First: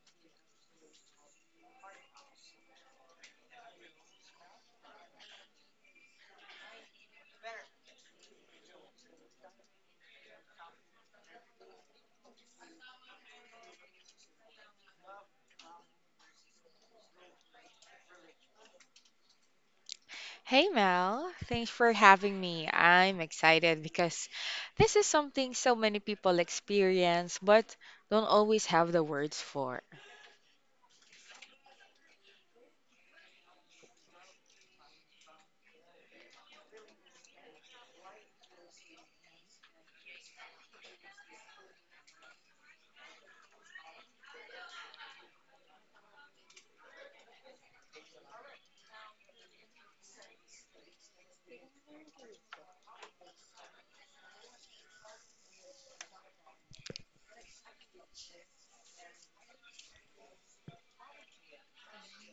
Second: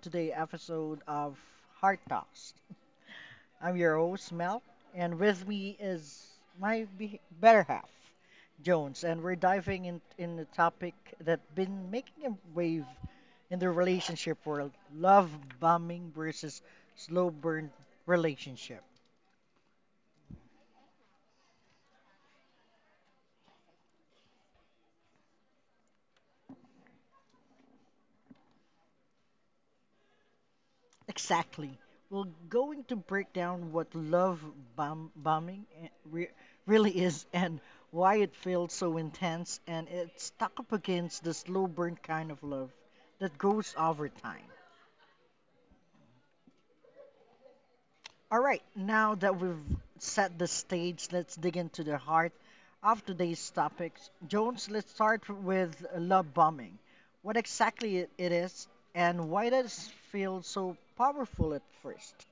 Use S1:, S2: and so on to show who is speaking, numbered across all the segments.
S1: to the episode of Heart Talks. I'm your host Mel, and with me is my better half, Jones, and we're diving in a topic that's been making a wave in the relationship world: love bombing versus slow burn relationship.
S2: Hey Mel, thanks for having me. I'm excited because this is something so many people experience but don't always have the words for.
S1: Exactly. We're going to break down what love bombing really is and why it feels so intense and it's stuck up against the slow burn kind of love that goes over time. All right, now that we've set the stage, let's dig into the heart of today's topics. Jones, let's start with love bombing. What exactly it is and why does it feel so powerful at first?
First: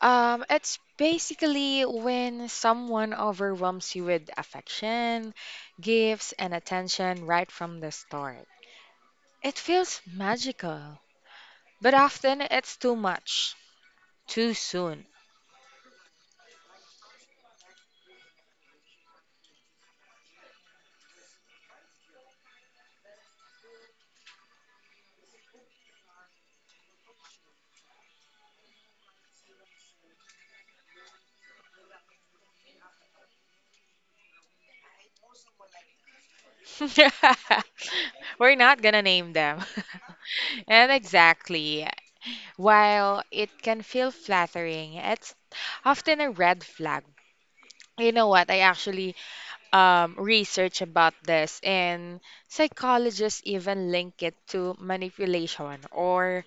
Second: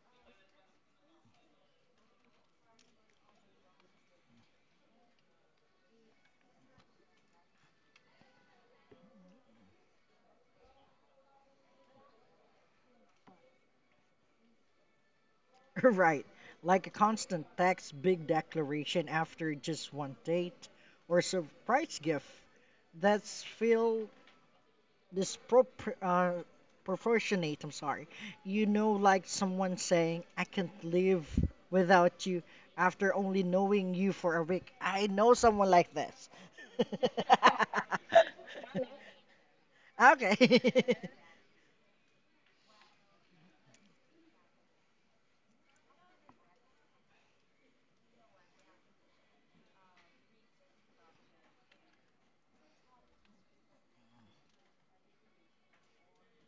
S2: It's basically when someone overwhelms you with affection, gifts, and attention right from the start. It feels magical, but often it's too much, too soon.
S1: Right. Like a constant text, big declaration after just one date, or surprise gift that's feel dispropor proportionate, I'm sorry. You know, like someone saying, I can't live without you after only knowing you for a week. I know someone like this.
S2: We're not gonna name them.
S1: Okay.
S2: And exactly. While it can feel flattering, it's often a red flag. You know what? I actually researched about this, and psychologists even link it to manipulation or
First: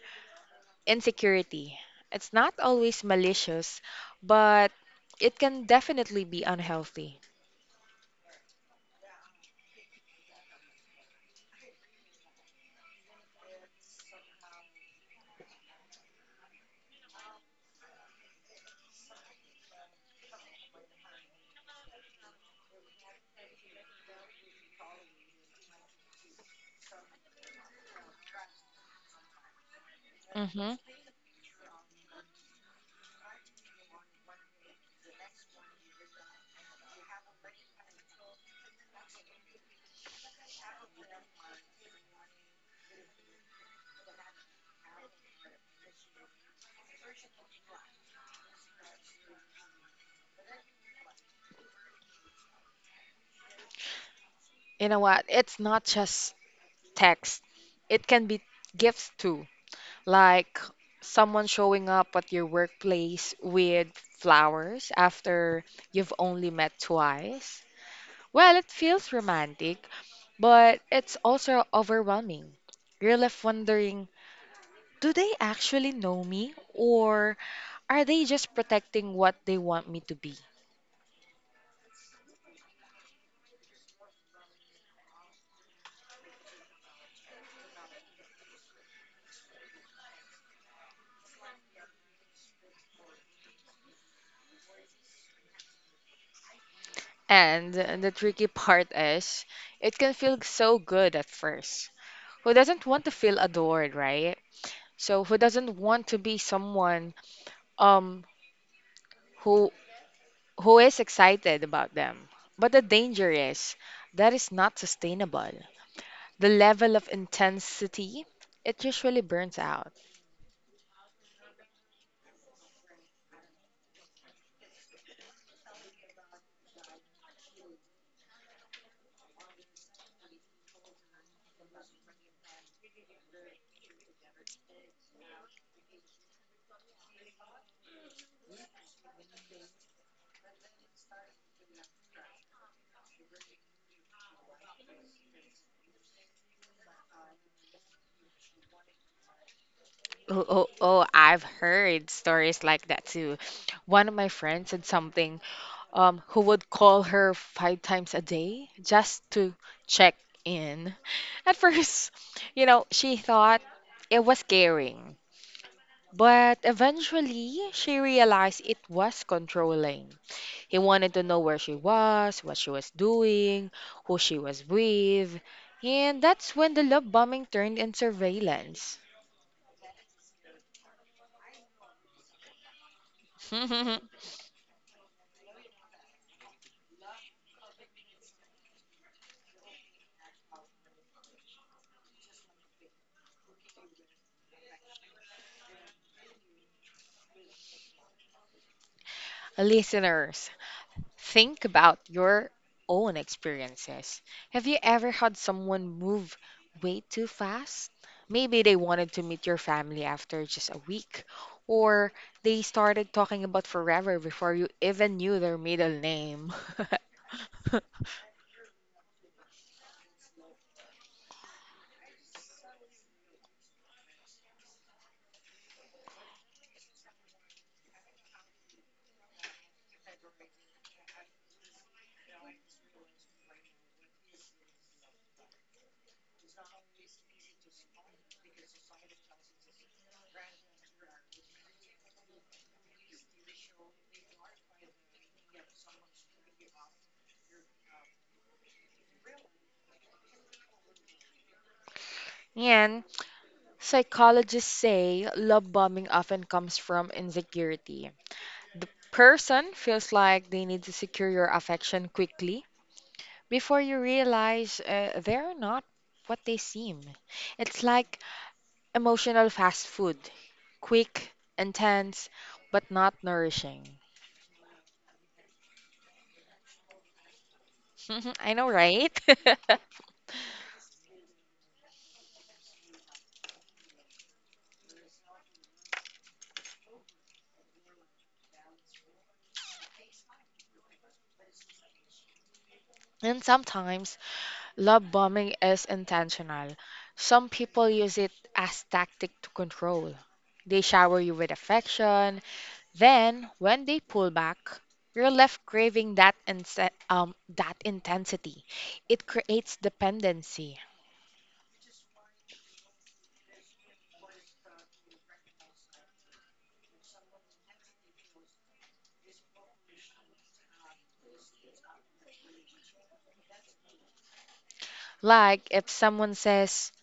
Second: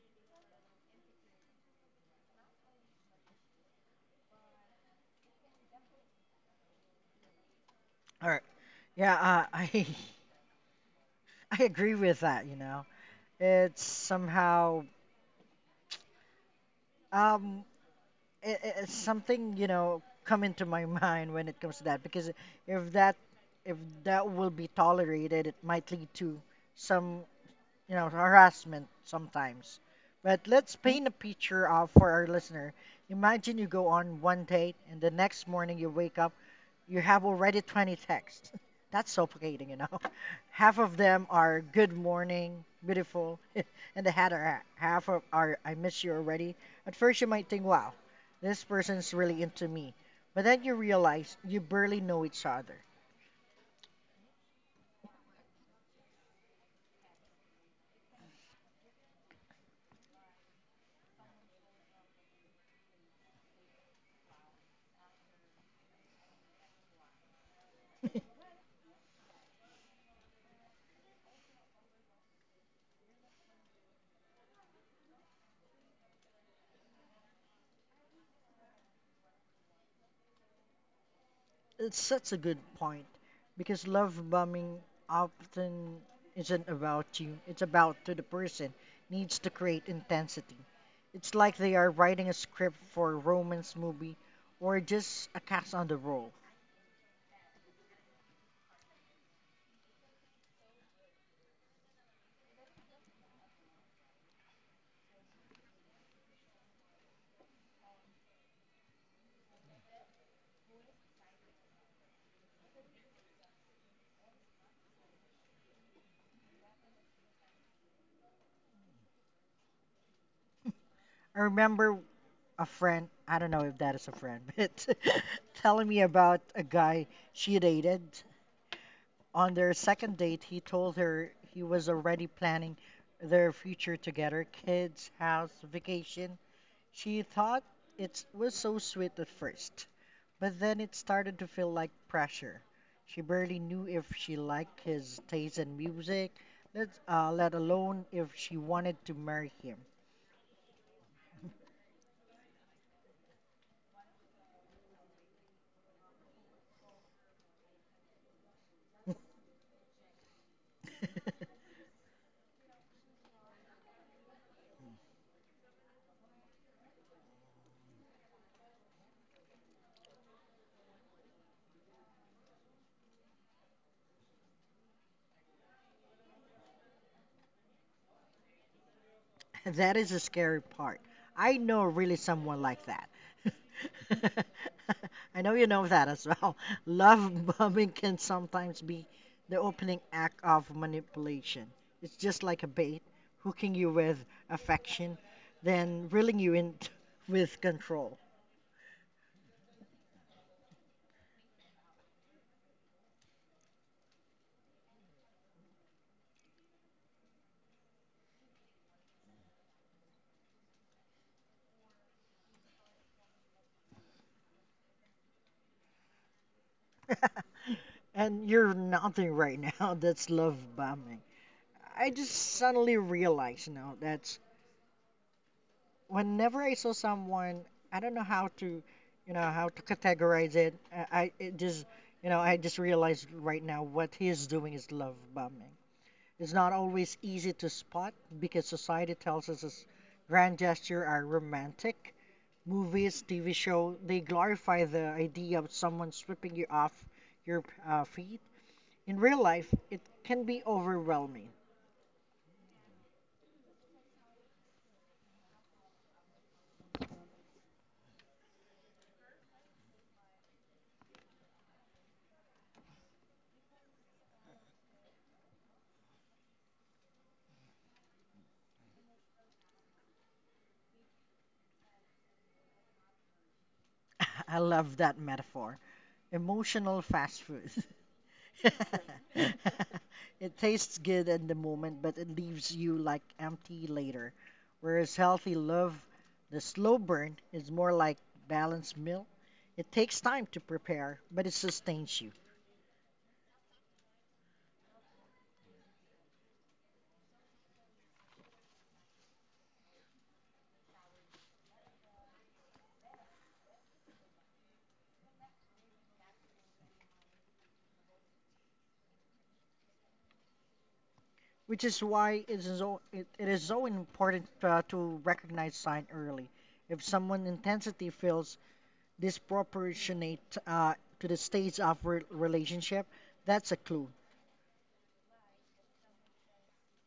S2: insecurity. It's not always malicious, but it can definitely be unhealthy.
S1: All right. Yeah, I I agree with that, you know. It's somehow Um, it's something, you know, come into my mind when it comes to that because if that if that will be tolerated, it might lead to some, you know, harassment sometimes. But
S2: Hmm.
S1: let's paint a picture of for our listener. Imagine you go on one date and the next morning you wake up you have already 20 texts. That's suffocating, you know. Half of them are good morning, beautiful, and the other half of are I miss you already. At first, you might think, wow, this person's really into me. But then you realize you barely know each other.
S2: You know what? It's not just text, it can be gifts too. Like someone showing up at your workplace with flowers after you've only met twice. Well, it feels romantic, but it's also overwhelming. You're left wondering, do they actually know me, or are they just protecting what they want me to be?
S1: It's such a good point because love bombing often isn't about you, it's about to the person needs to create intensity. It's like they are writing a script for a romance movie or just a cast on the role.
S2: And the tricky part is, it can feel so good at first. Who doesn't want to feel adored, right? So who doesn't want to be someone um who who is excited about them. But the danger is that is not sustainable. The level of intensity, it usually burns out.
S1: I remember a friend, I don't know if that is a friend, but telling me about a guy she dated. On their second date, he told her he was already planning their future together, kids, house, vacation. She thought it was so sweet at first, but then it started to feel like pressure. She barely knew if she liked his taste in music, let alone if she wanted to marry him.
S2: Oh, oh, oh, I've heard stories like that too. One of my friends said something who would call her 5 times a day just to check in. At first, you know, she thought it was caring. But eventually, she realized it was controlling. He wanted to know where she was, what she was doing, who she was with, and that's when the love bombing turned in surveillance.
S1: That is the scary part. I know really someone like that. I know you know that as well. Love bombing can sometimes be the opening act of manipulation. It's just like a bait, hooking you with affection, then reeling you in with control.
S2: Listeners, think about your own experiences. Have you ever had someone move way too fast? Maybe they wanted to meet your family after just a week, or they started talking about forever before you even knew their middle name.
S1: And you're nothing right now. That's love bombing. I just suddenly realized, you know, that's whenever I saw someone, I don't know how to, you know, how to categorize it. I it just, you know, I just realized right now what he is doing is love bombing. It's not always easy to spot because society tells us this grand gesture are romantic. Movies, TV show, they glorify the idea of someone sweeping you off your feet. In real life, it can be overwhelming.
S2: And. Psychologists say love bombing often comes from insecurity. The person feels like they need to secure your affection quickly before you realize they're not what they seem. It's like emotional fast food, quick, intense, but not nourishing.
S1: I love that metaphor. Emotional fast food.
S2: I know, right?
S1: It tastes good in the moment, but it leaves you like empty later. Whereas healthy love, the slow burn, is more like balanced meal. It takes time to prepare, but it sustains you,
S2: And sometimes love bombing is intentional. Some people use it as tactic to control. They shower you with affection. Then, when they pull back, you're left craving that intensity. It creates dependency.
S1: which is why it is it is so important to recognize sign early. If someone intensity feels disproportionate to the stage of relationship, that's a clue.
S2: Like if someone says,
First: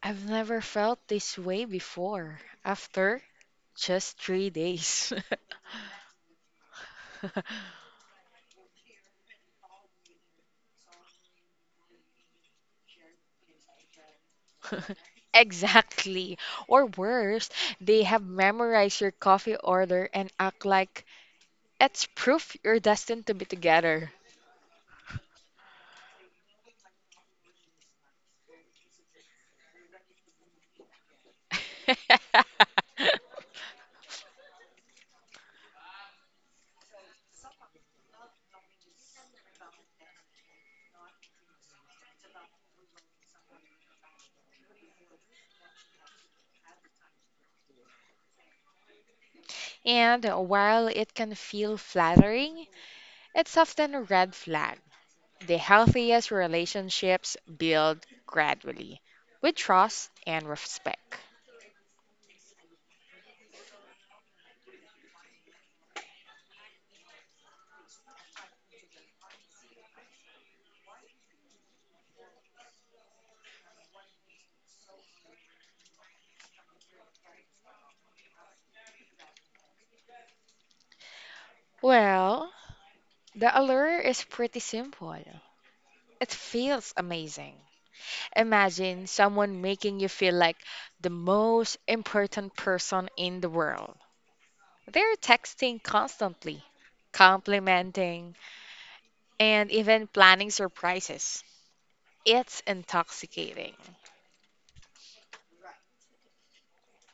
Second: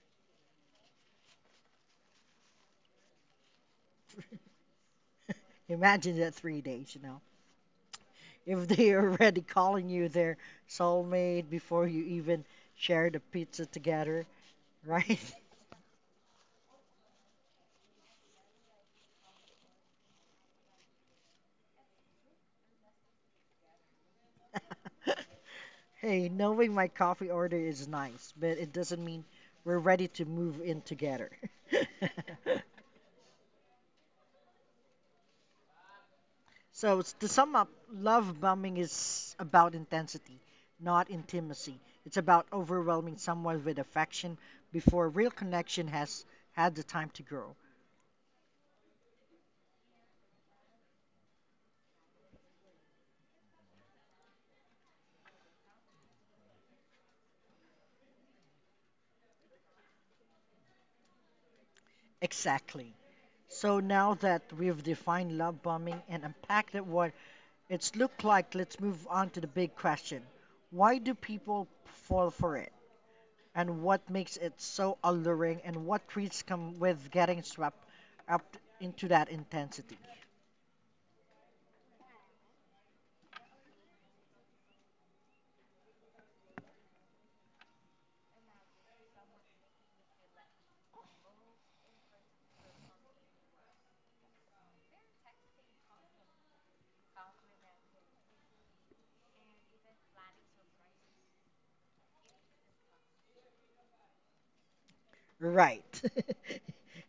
S2: "I've never felt this way before," after just 3 days.
S1: Imagine that 3 days, you know. If they're already calling you their soulmate before you even share the pizza together, right?
S2: Exactly. Or worse, they have memorized your coffee order and act like it's proof you're destined to be together.
S1: Hey, knowing my coffee order is nice, but it doesn't mean we're ready to move in together. So, to sum up, love bombing is about intensity, not intimacy. It's about overwhelming someone with affection before real connection has had the time to grow.
S2: And while it can feel flattering, it's often a red flag. The healthiest relationships build gradually with trust and respect.
S1: Exactly. So now that we've defined love bombing and unpacked that what it's looked like, let's move on to the big question. Why do people fall for it? And what makes it so alluring and what treats come with getting swept up into that intensity?
S2: Well, the allure is pretty simple. It feels amazing. Imagine someone making you feel like the most important person in the world. They're texting constantly, complimenting, and even planning surprises. It's intoxicating.
S1: Right.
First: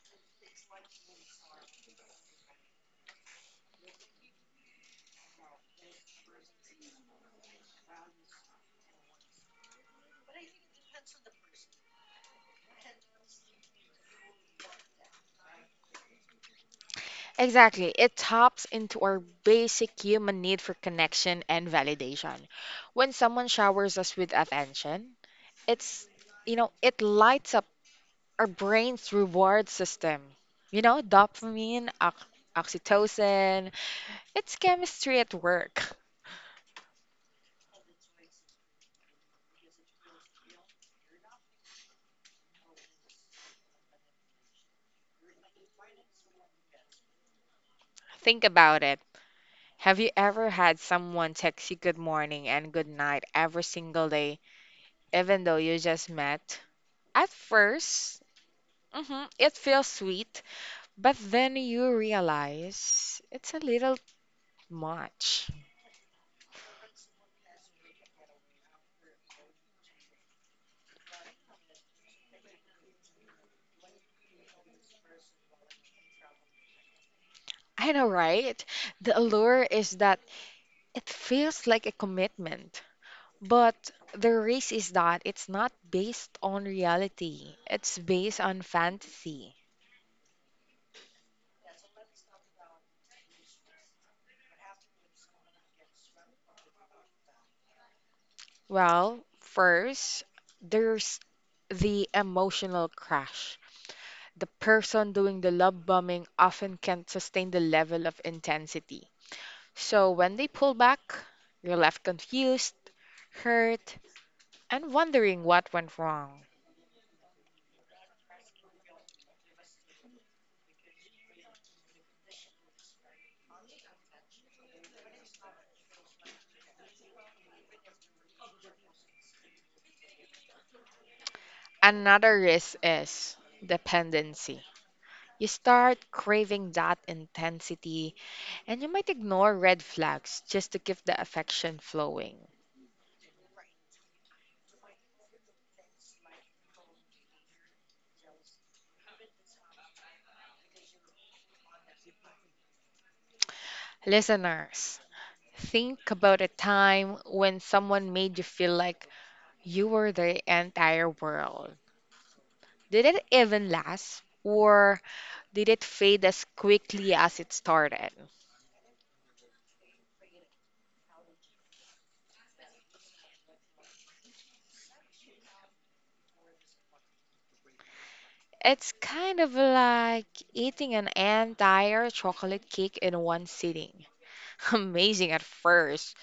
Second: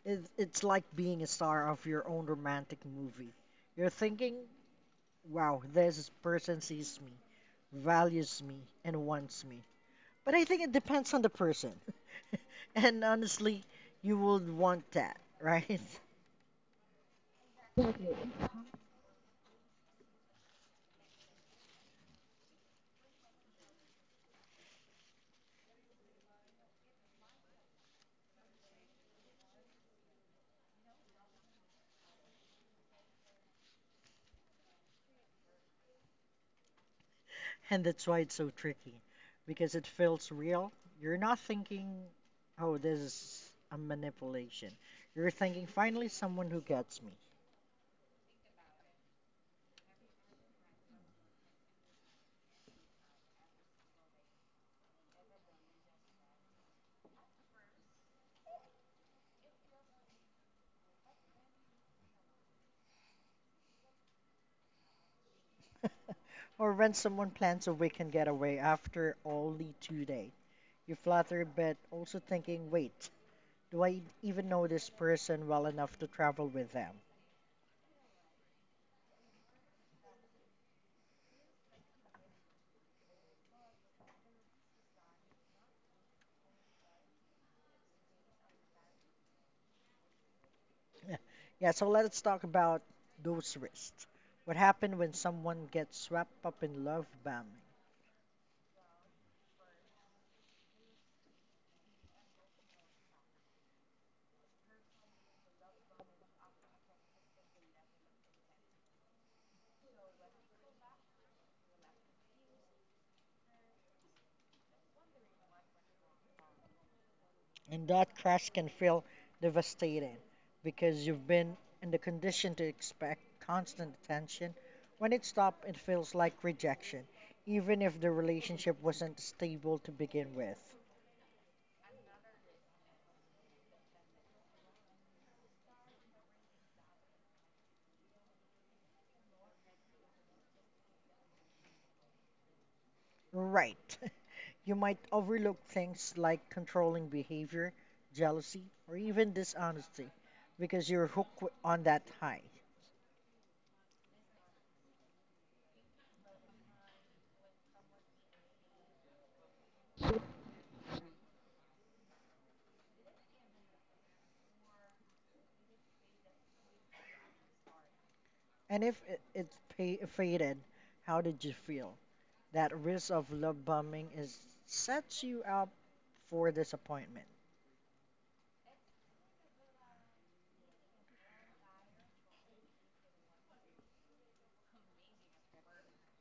S1: It's like being a star of your own romantic movie. You're thinking, wow, this person sees me, values me, and wants me. But I think it depends on the person. And honestly, you would want that, right?
S2: Exactly. It taps into our basic human need for connection and validation. When someone showers us with attention, it's, you know, it lights up our brain's reward system. You know, dopamine, oxytocin, it's chemistry at work.
S1: And that's why it's so tricky because it feels real. You're not thinking, oh, this is a manipulation. You're thinking, finally, someone who gets me.
S2: Think about it. Have you ever had someone text you good morning and good night every single day, even though you just met? At first it feels sweet. But then you realize it's a little much.
S1: Or when someone plans a weekend getaway after only 2 days. You flutter, but also thinking, wait, do I even know this person well enough to travel with them?
S2: I know, right? The allure is that it feels like a commitment. But the risk is that it's not based on reality, it's based on fantasy.
S1: Yeah. Yeah, so let's talk about those risks. What happens when someone gets swept up in love bombing?
S2: Well, first, there's the emotional crash. The person doing the love bombing often can't sustain the level of intensity. So when they pull back, you're left confused, hurt, and wondering what went wrong.
S1: And that crash can feel devastating because you've been in the condition to expect constant attention. When it stops, it feels like rejection, even if the relationship wasn't stable to begin with.
S2: Another risk is dependency. You start craving that intensity, and you might ignore red flags just to keep the affection flowing.
S1: Right. You might overlook things like controlling behavior, jealousy, or even dishonesty because you're hooked on that high.
S2: Listeners, think about a time when someone made you feel like you were the entire world. Did it even last? Or did it fade as quickly as it started?
S1: And if it, it's pa faded, how did you feel? That risk of love bombing is sets you up for disappointment.
S2: It's kind of like eating an entire chocolate cake in one sitting. Amazing at first,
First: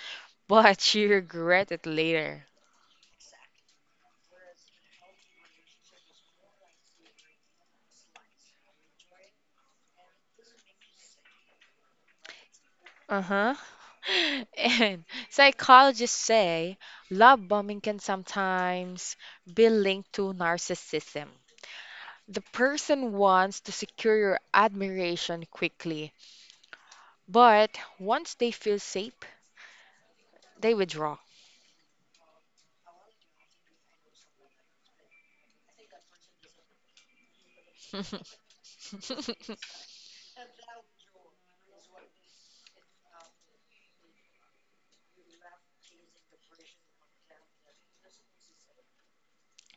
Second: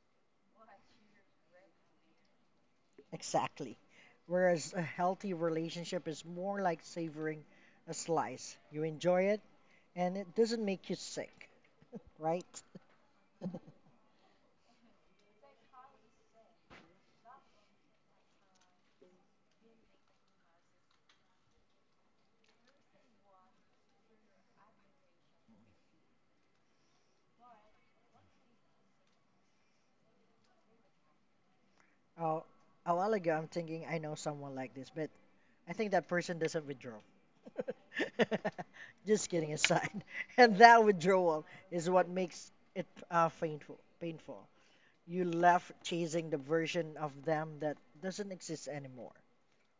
S2: but you regret it later.
S1: Exactly. Whereas a healthy relationship is more like savoring a slice. You enjoy it and it doesn't make you sick, right?
S2: Uh-huh. And psychologists say love bombing can sometimes be linked to narcissism. The person wants to secure your admiration quickly, but once they feel safe, they withdraw.
S1: Uh, a while ago, I'm thinking I know someone like this, but I think that person doesn't withdraw. Just kidding aside. And that withdrawal is what makes it painful. Painful. You left chasing the version of them that doesn't exist anymore.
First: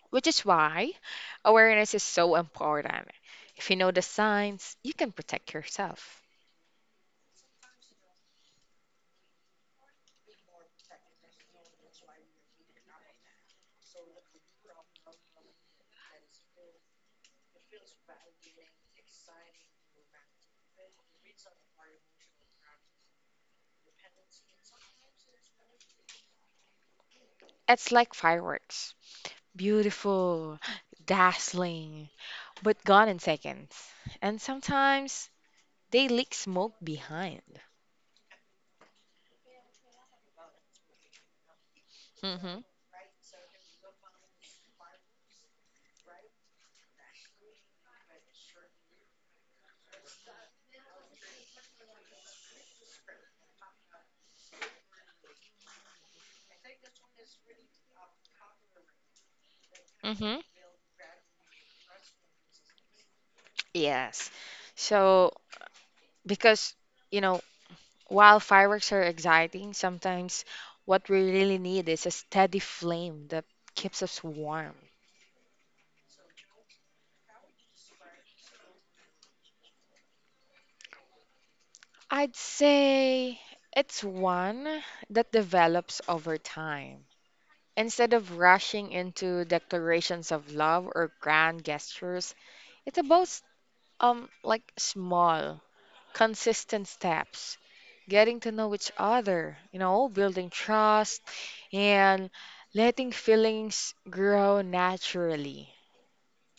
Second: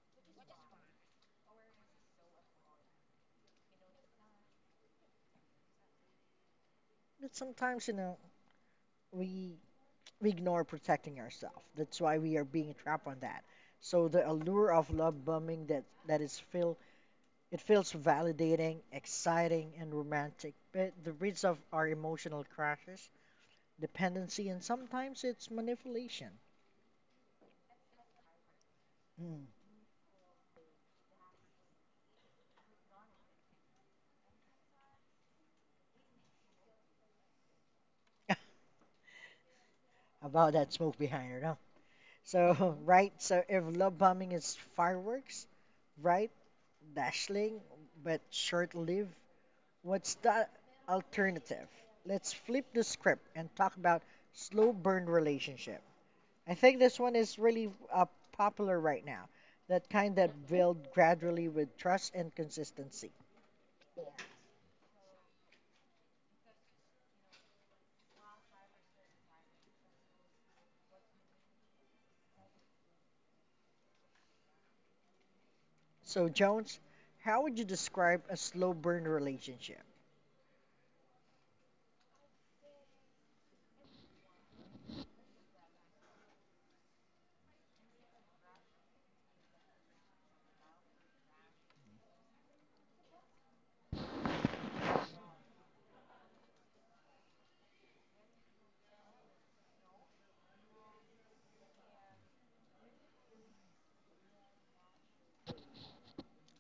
S2: Which is why awareness is so important. If you know the signs, you can protect yourself.
S1: But sometimes, you know, we we ignore protecting ourselves. That's why we are being trapped on that. So the allure of love bombing that that is feel it feels validating, exciting, and romantic. But the risks of our emotional crashes, dependency, and sometimes it's manipulation.
S2: It's like fireworks,
S1: Mm.
S2: beautiful, dazzling, but gone in seconds. And sometimes they leak smoke behind.
S1: About that smoke behind her, no?
S2: Mm-hmm.
S1: So right, so if love bombing is fireworks, right? Dashing, but short lived. What's the alternative? Let's flip the script and talk about slow burn relationship. I think this one is really popular right now. That kind
S2: Mm-hmm.
S1: that build gradually with trust and consistency.
S2: Yes. So, because, you know, while fireworks are exciting, sometimes what we really need is a steady flame that keeps us warm.
S1: So, Jones, how would you describe a slow burn relationship?
S2: I'd say it's one that develops over time. Instead of rushing into declarations of love or grand gestures, it's about like small, consistent steps, getting to know each other, you know, building trust and letting feelings grow naturally.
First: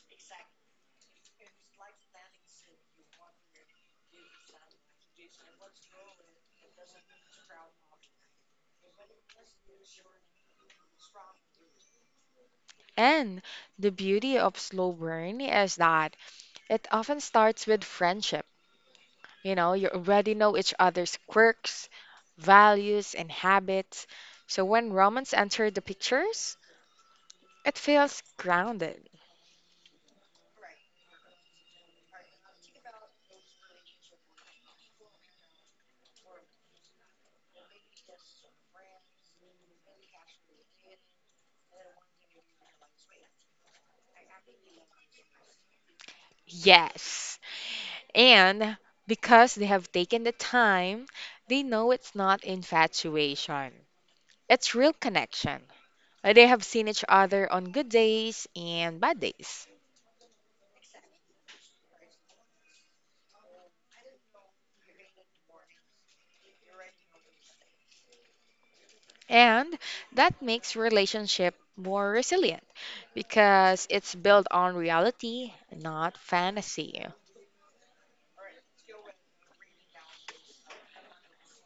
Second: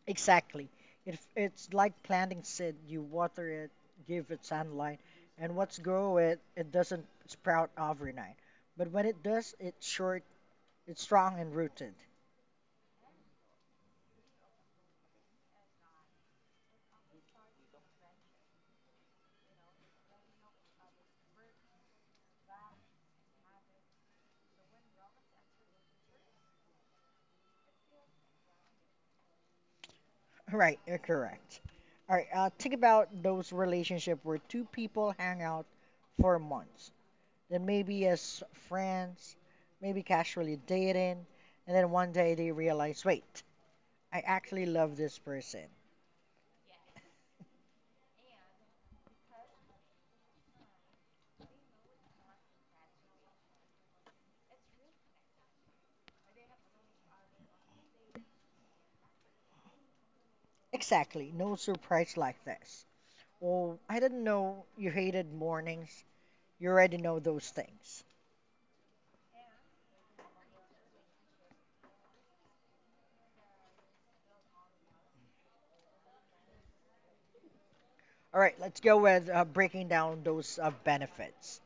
S1: Exactly. It's like planting seed. You water it, give it sunlight, and what's grow it, it doesn't sprout overnight. But when it does, it's short, it's strong and rooted.
S2: And the beauty of slow burn is that it often starts with friendship. You know, you already know each other's quirks, values, and habits. So when romance enters the pictures, it feels grounded.
S1: Right, you're correct. All right, think about those relationship where two people hang out for months. Then maybe as friends, maybe casually dating, and then one day they realize, wait, I actually love this person.
S2: Yes. And because they have taken the time, they know it's not infatuation. It's real connection. Like, they have seen each other on good days and bad days.
S1: Exactly, no surprise like this. Well, I didn't know you hated mornings. You already know those things.
S2: And that makes relationship more resilient because it's built on reality, not fantasy.
S1: All right, let's go with breaking down those benefits.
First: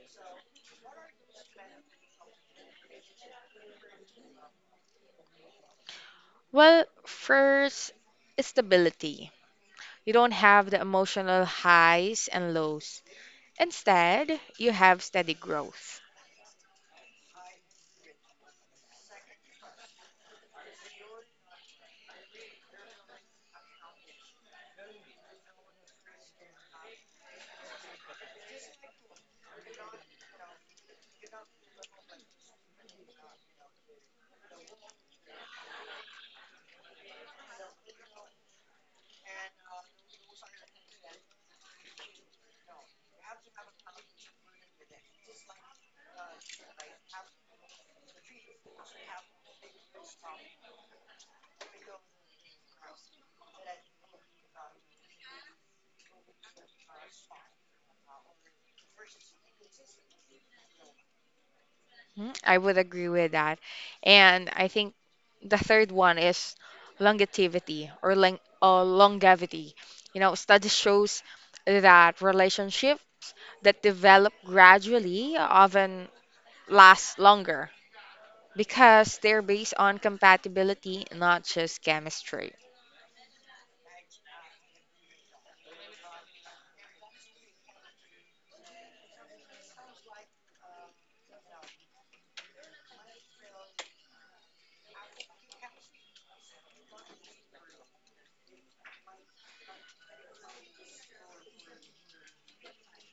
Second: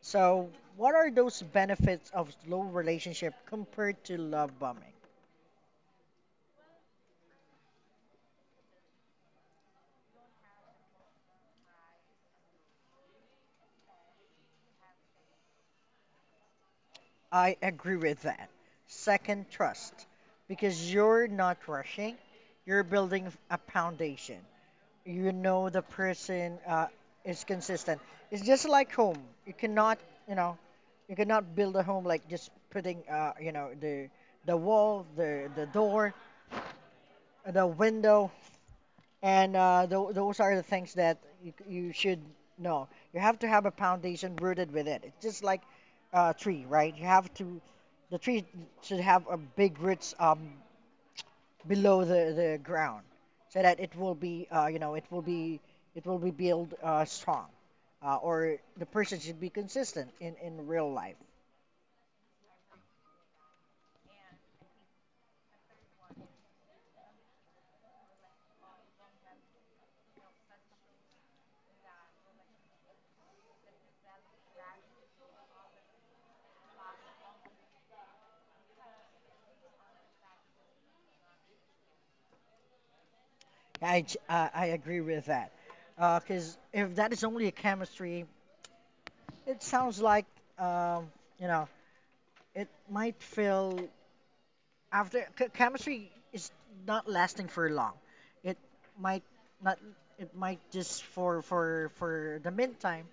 S1: So, what are those benefits of slow relationship compared to love bombing?
S2: Well, first, stability. You don't have the emotional highs and lows. Instead, you have steady growth.
S1: I agree with that. Second, trust, because you're not rushing, you're building a foundation. You know the person is consistent. It's just like home. You cannot, you know, you cannot build a home like just putting, you know, the wall, the door, the window, and those are the things that you should know. You have to have a foundation rooted with it. It's just like a tree, right? You have to, the tree should have a big roots below the ground so that it will be you know it will be built strong or the person should be consistent in real life.
S2: Mm, I would agree with that. And I think the third one is longevity or long or longevity. You know, study shows that relationships that develop gradually often last longer because they're based on compatibility, not just chemistry.
S1: I agree with that because if that is only a chemistry it sounds like um, you know it might feel after chemistry is not lasting for long. It might not. It might just for the meantime,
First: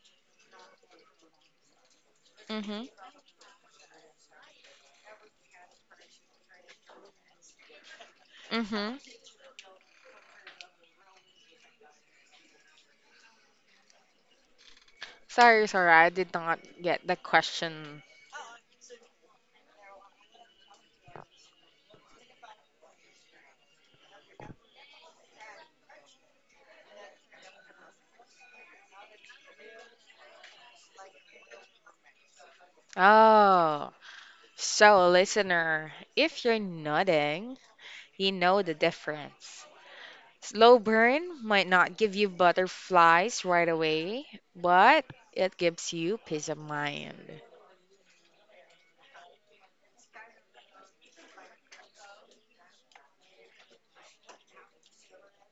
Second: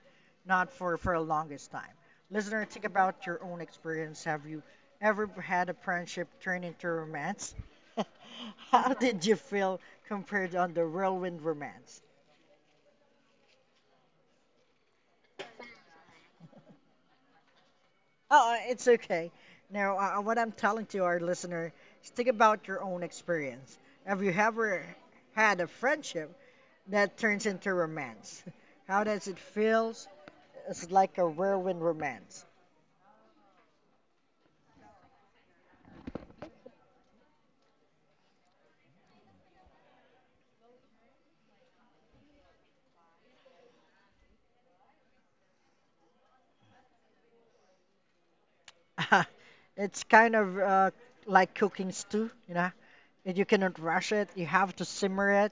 S1: not for a longest time. Listener,
S2: Mm-hmm.
S1: think about your own experience. Have you ever had a friendship turn into romance? How
S2: Mm-hmm.
S1: did you feel compared on the whirlwind romance?
S2: Sorry, sorry, I did not get the question.
S1: Oh, it's okay. Now, what I'm telling to our listener is think about your own experience. Have you ever had a friendship that turns into romance. How does it feel? It's like a whirlwind romance.
S2: Oh, so listener, if you're nodding, you know the difference. Slow burn might not give you butterflies right away, but it gives you peace of mind.
S1: It's kind of like cooking stew, you know. And you cannot rush it. You have to simmer it,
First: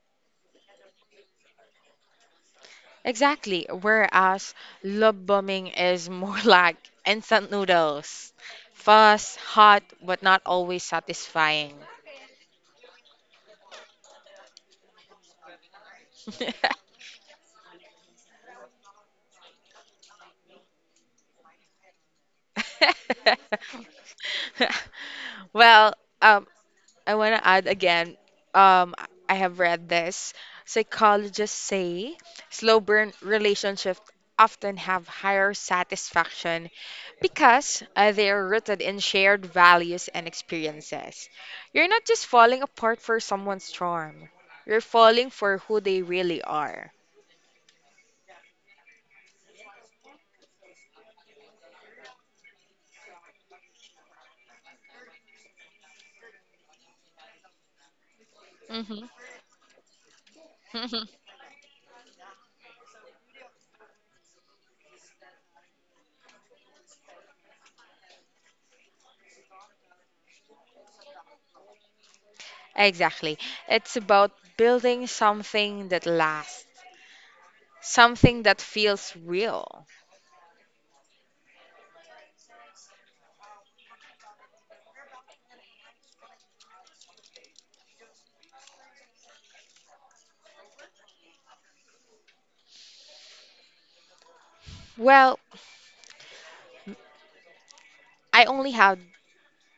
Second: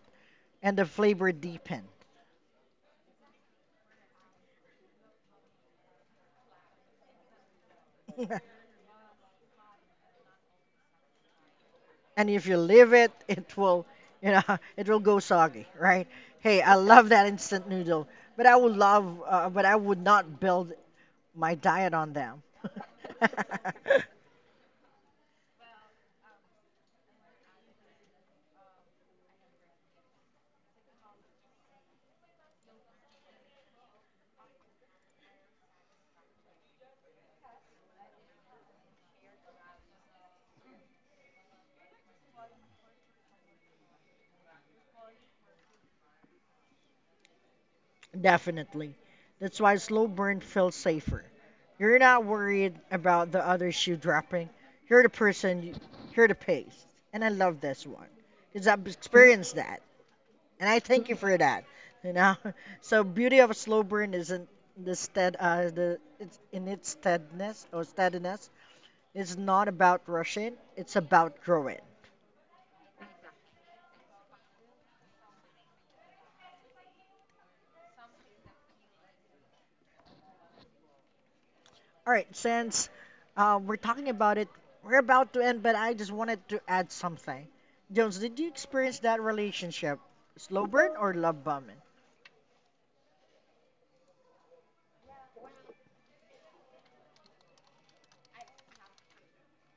S1: and the flavor deepen.
S2: Exactly, whereas love bombing is more like instant noodles. Fast, hot, but not always satisfying.
S1: And if you leave it, it will, you know, it will go soggy, right? Hey, I love that instant noodle, but I would love, but I would not build my diet on them.
S2: Well, um, I want to add again. Um, I have read this. Psychologists say slow burn relationships often have higher satisfaction because they are rooted in shared values and experiences. You're not just falling apart for someone's charm, you're falling for who they really are.
S1: Definitely. That's why slow burn feels safer. You're not worried about the other shoe dropping. You're the person, you- you're the pace. And I love this one because I've
S2: Hmm.
S1: experienced that. And I thank you for that. You know, so beauty of a slow burn isn't the it's in its steadiness or steadiness. It's not about rushing. It's about growing.
S2: Exactly. It's about building something that lasts. Something that feels real.
S1: All right, since we're talking about it, we're about to end, but I just wanted to add something. Jones, did you experience that relationship? Slow burn or love bombing?
S2: Well, I only have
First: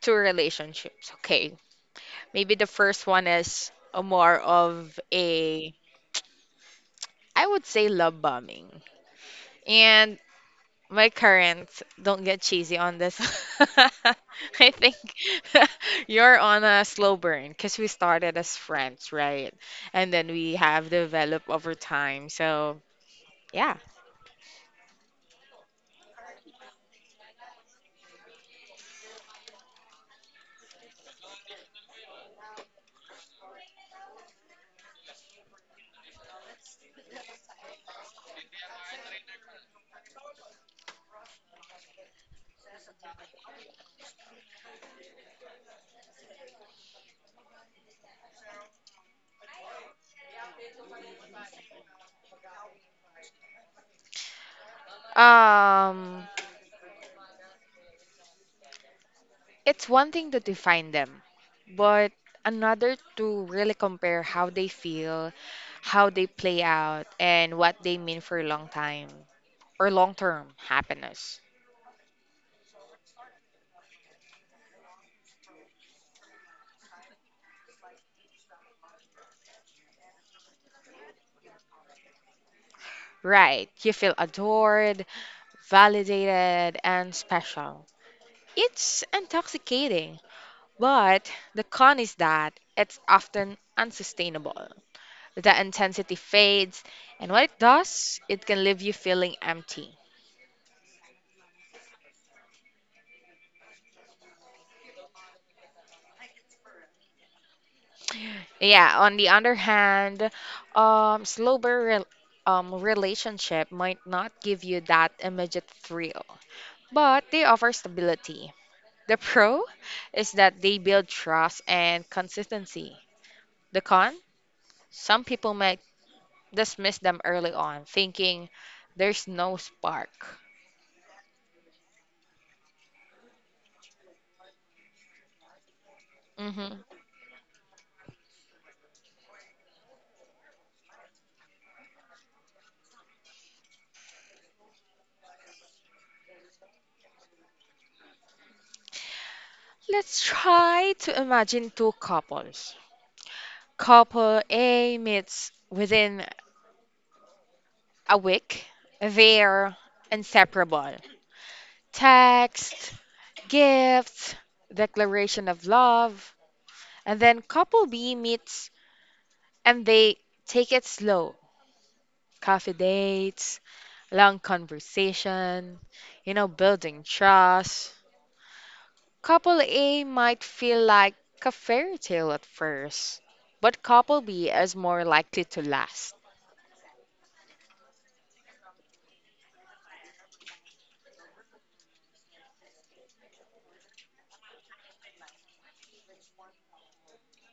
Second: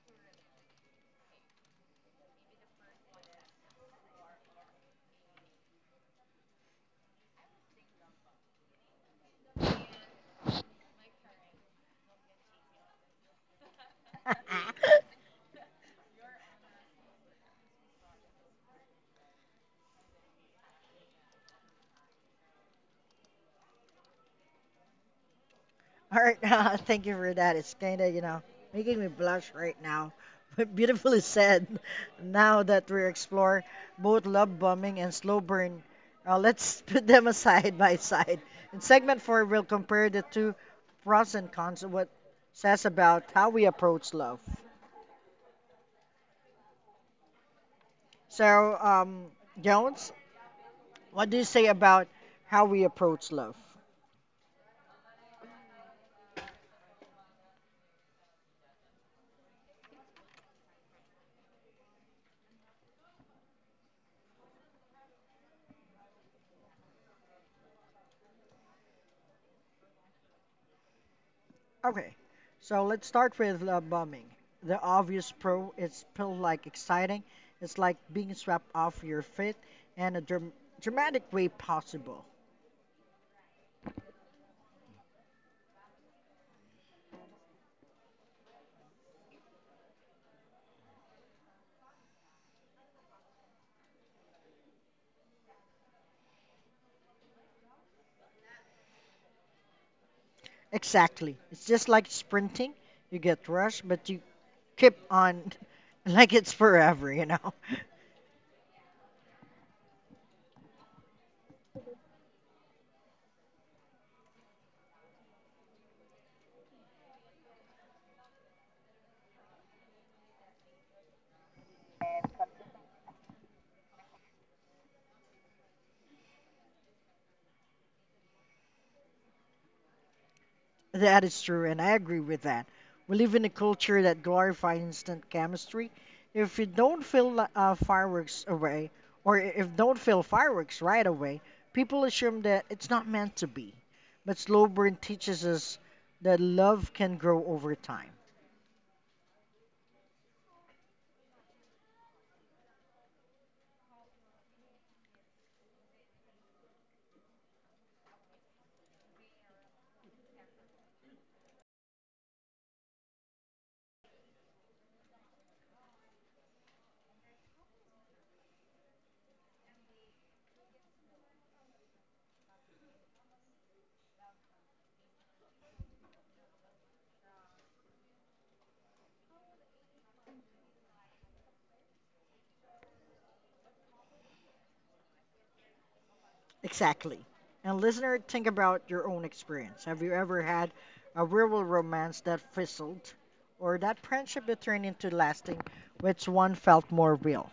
S2: two relationships. Okay. Maybe the first one is a more of a, I would say, love bombing. And my current, don't get cheesy on this. I think
S1: All
S2: you're on a slow burn because we started as friends, right? And then we have developed over time. So, yeah.
S1: right, thank you for that. It's kind of, making me blush right now. But beautifully said. Now that we explore both love bombing and slow burn, let's put them aside by side. In segment four, we'll compare the two pros and cons of what says about how we approach love. So, Jones, what do you say about how we approach love?
S2: Um, It's one thing to define them, but another to really compare how they feel, how they play out, and what they mean for long time or long term happiness.
S1: Okay, so let's start with love bombing. The obvious pro, it's feel like exciting. It's like being swept off your feet in a dramatic way possible.
S2: Right, you feel adored, validated, and special. It's intoxicating, but the con is that it's often unsustainable. The intensity fades, and when it does, it can leave you feeling empty.
S1: Exactly. It's just like sprinting. You get rushed, but you keep on like it's forever, you know?
S2: Yeah, on the other hand, slow rel relationship might not give you that immediate thrill, but they offer stability. The pro is that they build trust and consistency. The con, some people might dismiss them early on, thinking there's no spark.
S1: That is true, and I agree with that. We live in a culture that glorifies instant chemistry. If you
S2: Hmm.
S1: don't feel fireworks away, or if don't feel fireworks right away, people assume that it's not meant to be. But slow burn teaches us that love can grow over time.
S2: Let's try to imagine two couples. Couple A meets within a week, they're inseparable. Text, gifts, declaration of love, and then couple B meets and they take it slow. Coffee dates, long conversation, you know, building trust. Couple A might feel like a fairy tale at first, but couple B is more likely to last.
S1: Exactly. And listener, think about your own experience. Have you ever had a real romance that fizzled, or that friendship that turned into lasting? Which one felt more real?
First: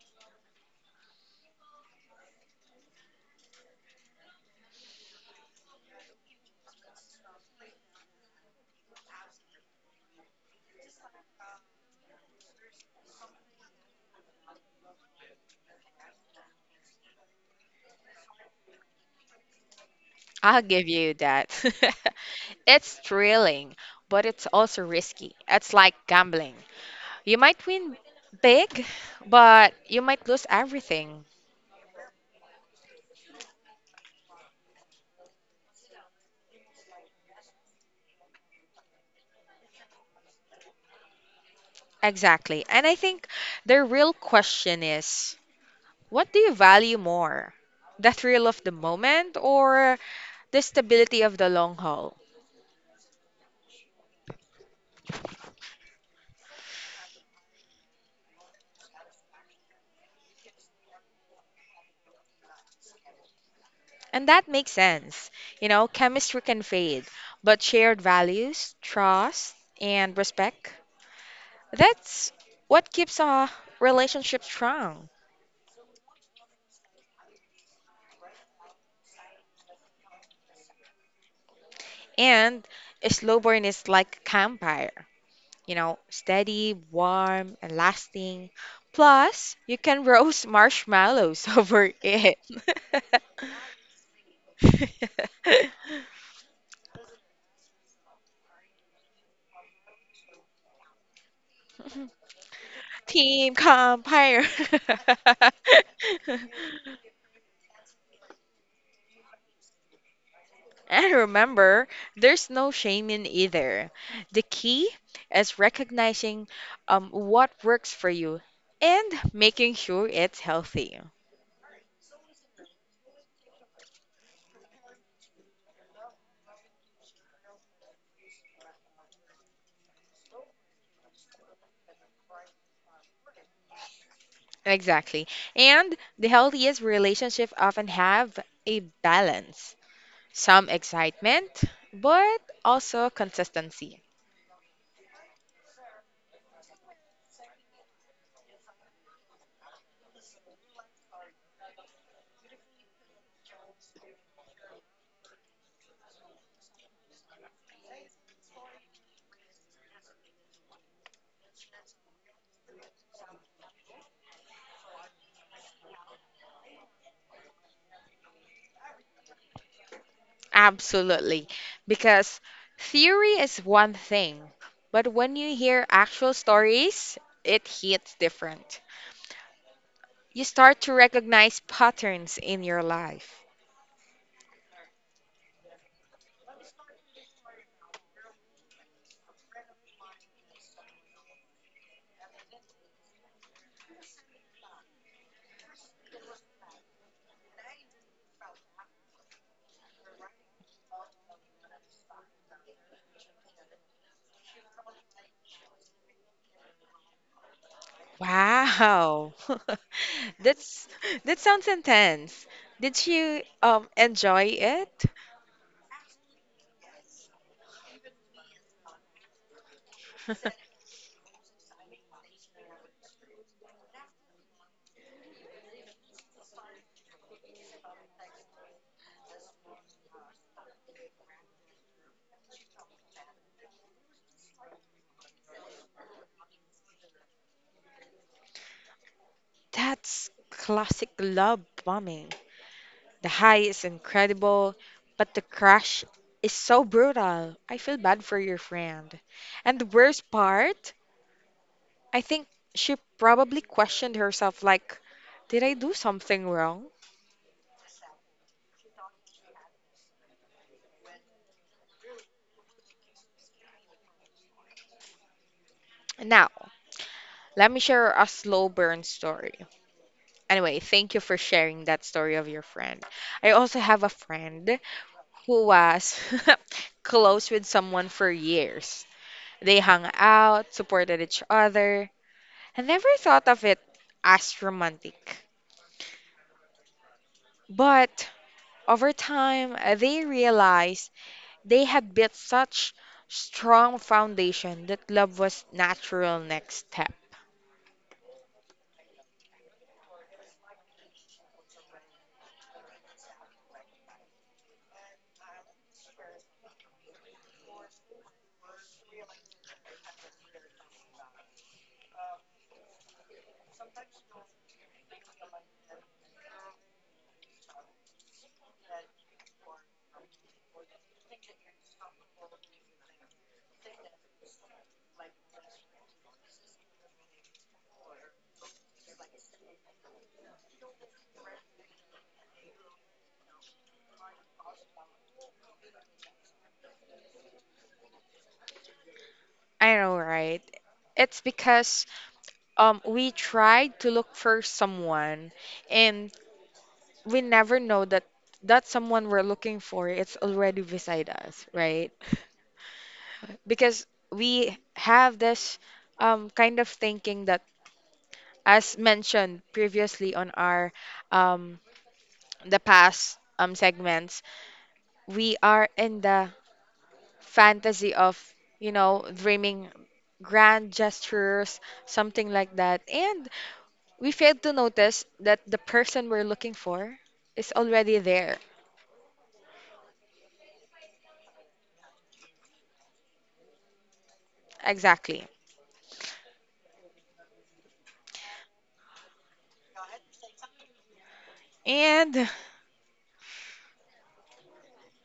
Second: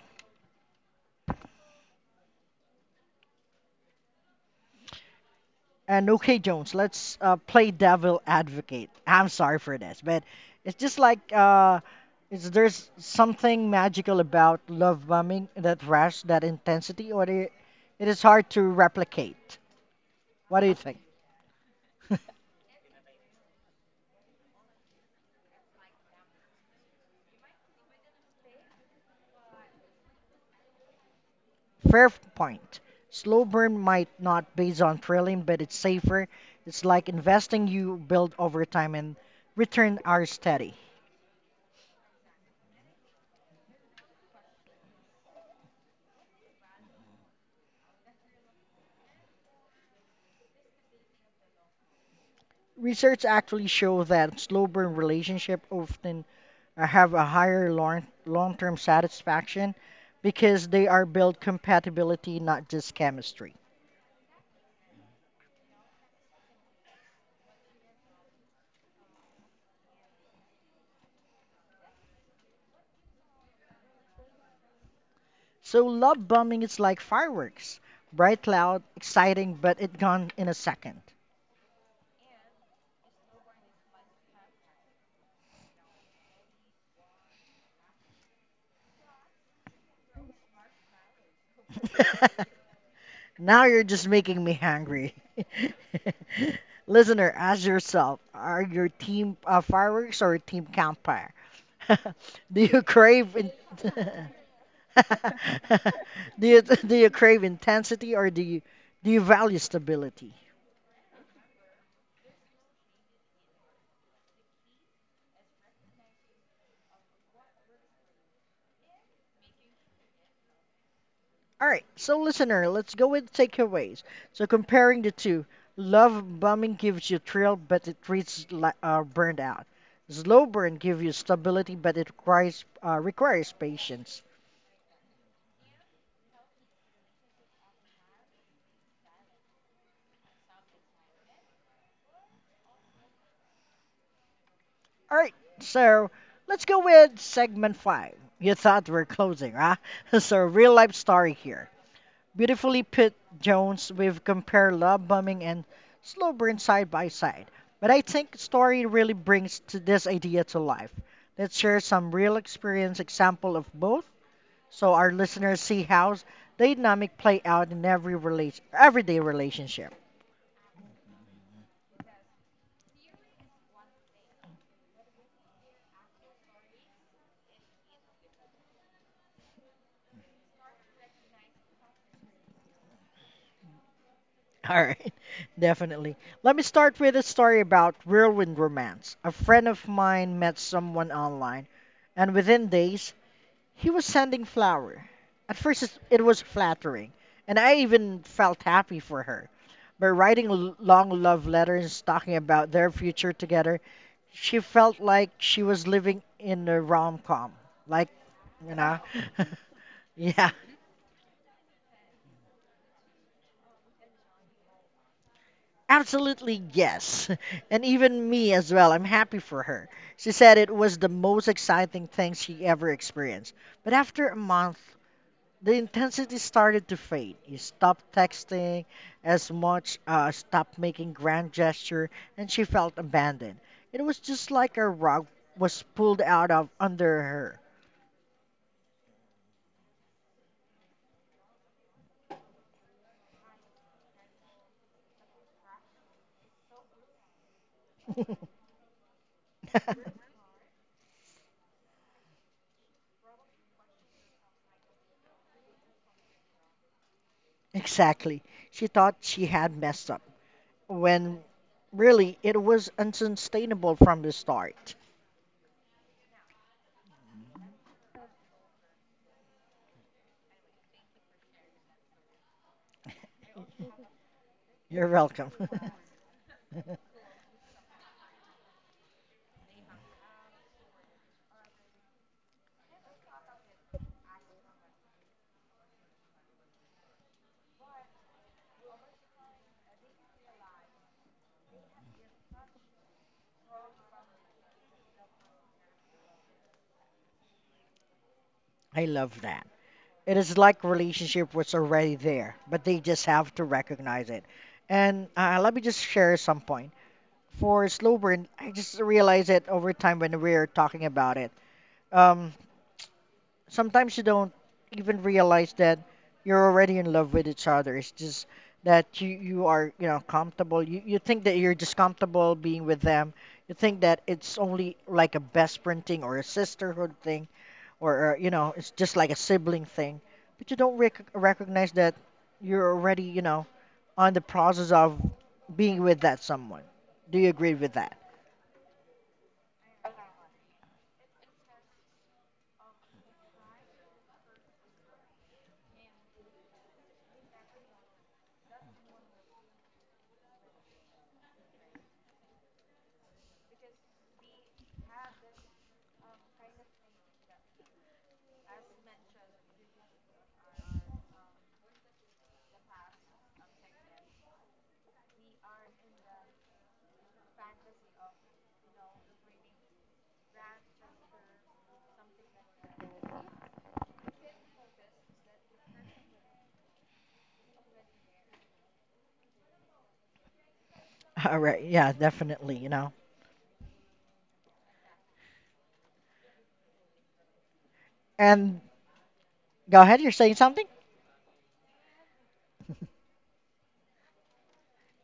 S1: And okay, Jones, let's play devil advocate. I'm sorry for this, but it's just like, there's something magical about love bombing, that rush, that intensity, or the, it is hard to replicate.
S2: I'll
S1: What do you
S2: give
S1: think?
S2: you that. It's thrilling, but it's also risky. It's like gambling. You might win big, but you might lose everything.
S1: Fair point. Slow burn might not based on thrilling, but it's safer. It's like investing you build over time and return are steady.
S2: Exactly. And I think the real question is, what do you value more? The thrill of the moment or the stability of the long haul?
S1: Research actually shows that slow burn relationships often have a higher long-term satisfaction because they are built compatibility, not just chemistry.
S2: And that makes sense. You know, chemistry can fade, but shared values, trust, and respect, that's what keeps a relationship strong.
S1: So love bombing is like fireworks, bright, loud, exciting, but it gone in a second.
S2: And slow burn is like a campfire, you know, steady, warm, and lasting. Plus, you can roast marshmallows over it.
S1: Now you're just making me hungry. Listener, ask yourself: are your team fireworks or team campfire? Do you crave?
S2: Team campfire.
S1: Do you crave intensity or do you value stability?
S2: And remember, there's no shame in either. The key is recognizing what works for you and making sure it's healthy.
S1: All right, so listener, let's go with takeaways. So comparing the two, love bombing gives you thrill, but it treats burned out. Slow burn gives you stability, but it requires requires patience.
S2: Exactly. And the healthiest relationships often have a balance, some excitement, but also consistency.
S1: All right, so let's go with segment five. You thought we're closing, huh? So real life story here. Beautifully put, Jones. We've compared love bombing and slow burn side by side. But I think story really brings to this idea to life. Let's share some real experience example of both so our listeners see how the dynamic play out in everyday relationship.
S2: Absolutely. Because theory is one thing, but when you hear actual stories, it hits different. You start to recognize patterns in your life.
S1: All right, definitely. Let me start with a story about whirlwind romance. A friend of mine met someone online, and within days he was sending flower. At first, it was flattering, and I even felt happy for her. By writing long love letters talking about their future together, she felt like she was living in a rom com. Like, you know,
S2: Wow.
S1: yeah.
S2: That's that sounds intense. Did you enjoy it?
S1: Absolutely, yes. And even me as well. I'm happy for her. She said it was the most exciting thing she ever experienced. But after a month, the intensity started to fade. You stopped texting as much, stopped making grand gesture, and she felt abandoned. It was just like a rug was pulled out of under
S2: That's classic love bombing. The high is incredible, but the crash is so brutal. I feel bad
S1: her.
S2: for your friend. And the worst part, I think she probably questioned herself like, did I do something wrong?
S1: Exactly. She thought she had messed up, when really it was unsustainable from the start.
S2: Now, let me share a slow burn story. Anyway, thank you for sharing that story of your friend. I also have a friend
S1: You're welcome.
S2: who was close with someone for years. They hung out, supported each other, I never thought of it as romantic, but over time they realized they had built such strong foundation that love was natural next step.
S1: I love that. It is like relationship was already there, but they just have to recognize it. And let me just share some point. For slow burn, I just realize it over time when we're talking about it. Um, Sometimes you don't even realize that you're already in love with each other. It's just that you are, comfortable. You think that you're just comfortable being with them. You think that it's only like a best friend thing or a sisterhood thing or, it's just like a sibling thing. But you don't recognize that you're already, on the process of being with that someone. Do you agree with that?
S2: I know, right? It's because we tried to look for someone and we never know that that someone we're looking for it's already beside us, right? Because we have this kind of thinking that as mentioned previously on our um, the past segments, we are in the fantasy of dreaming grand gestures, something like that, and we fail to notice that the person we're looking for is already there.
S1: All right. Yeah, definitely,
S2: Exactly.
S1: And go ahead, you're saying something?
S2: And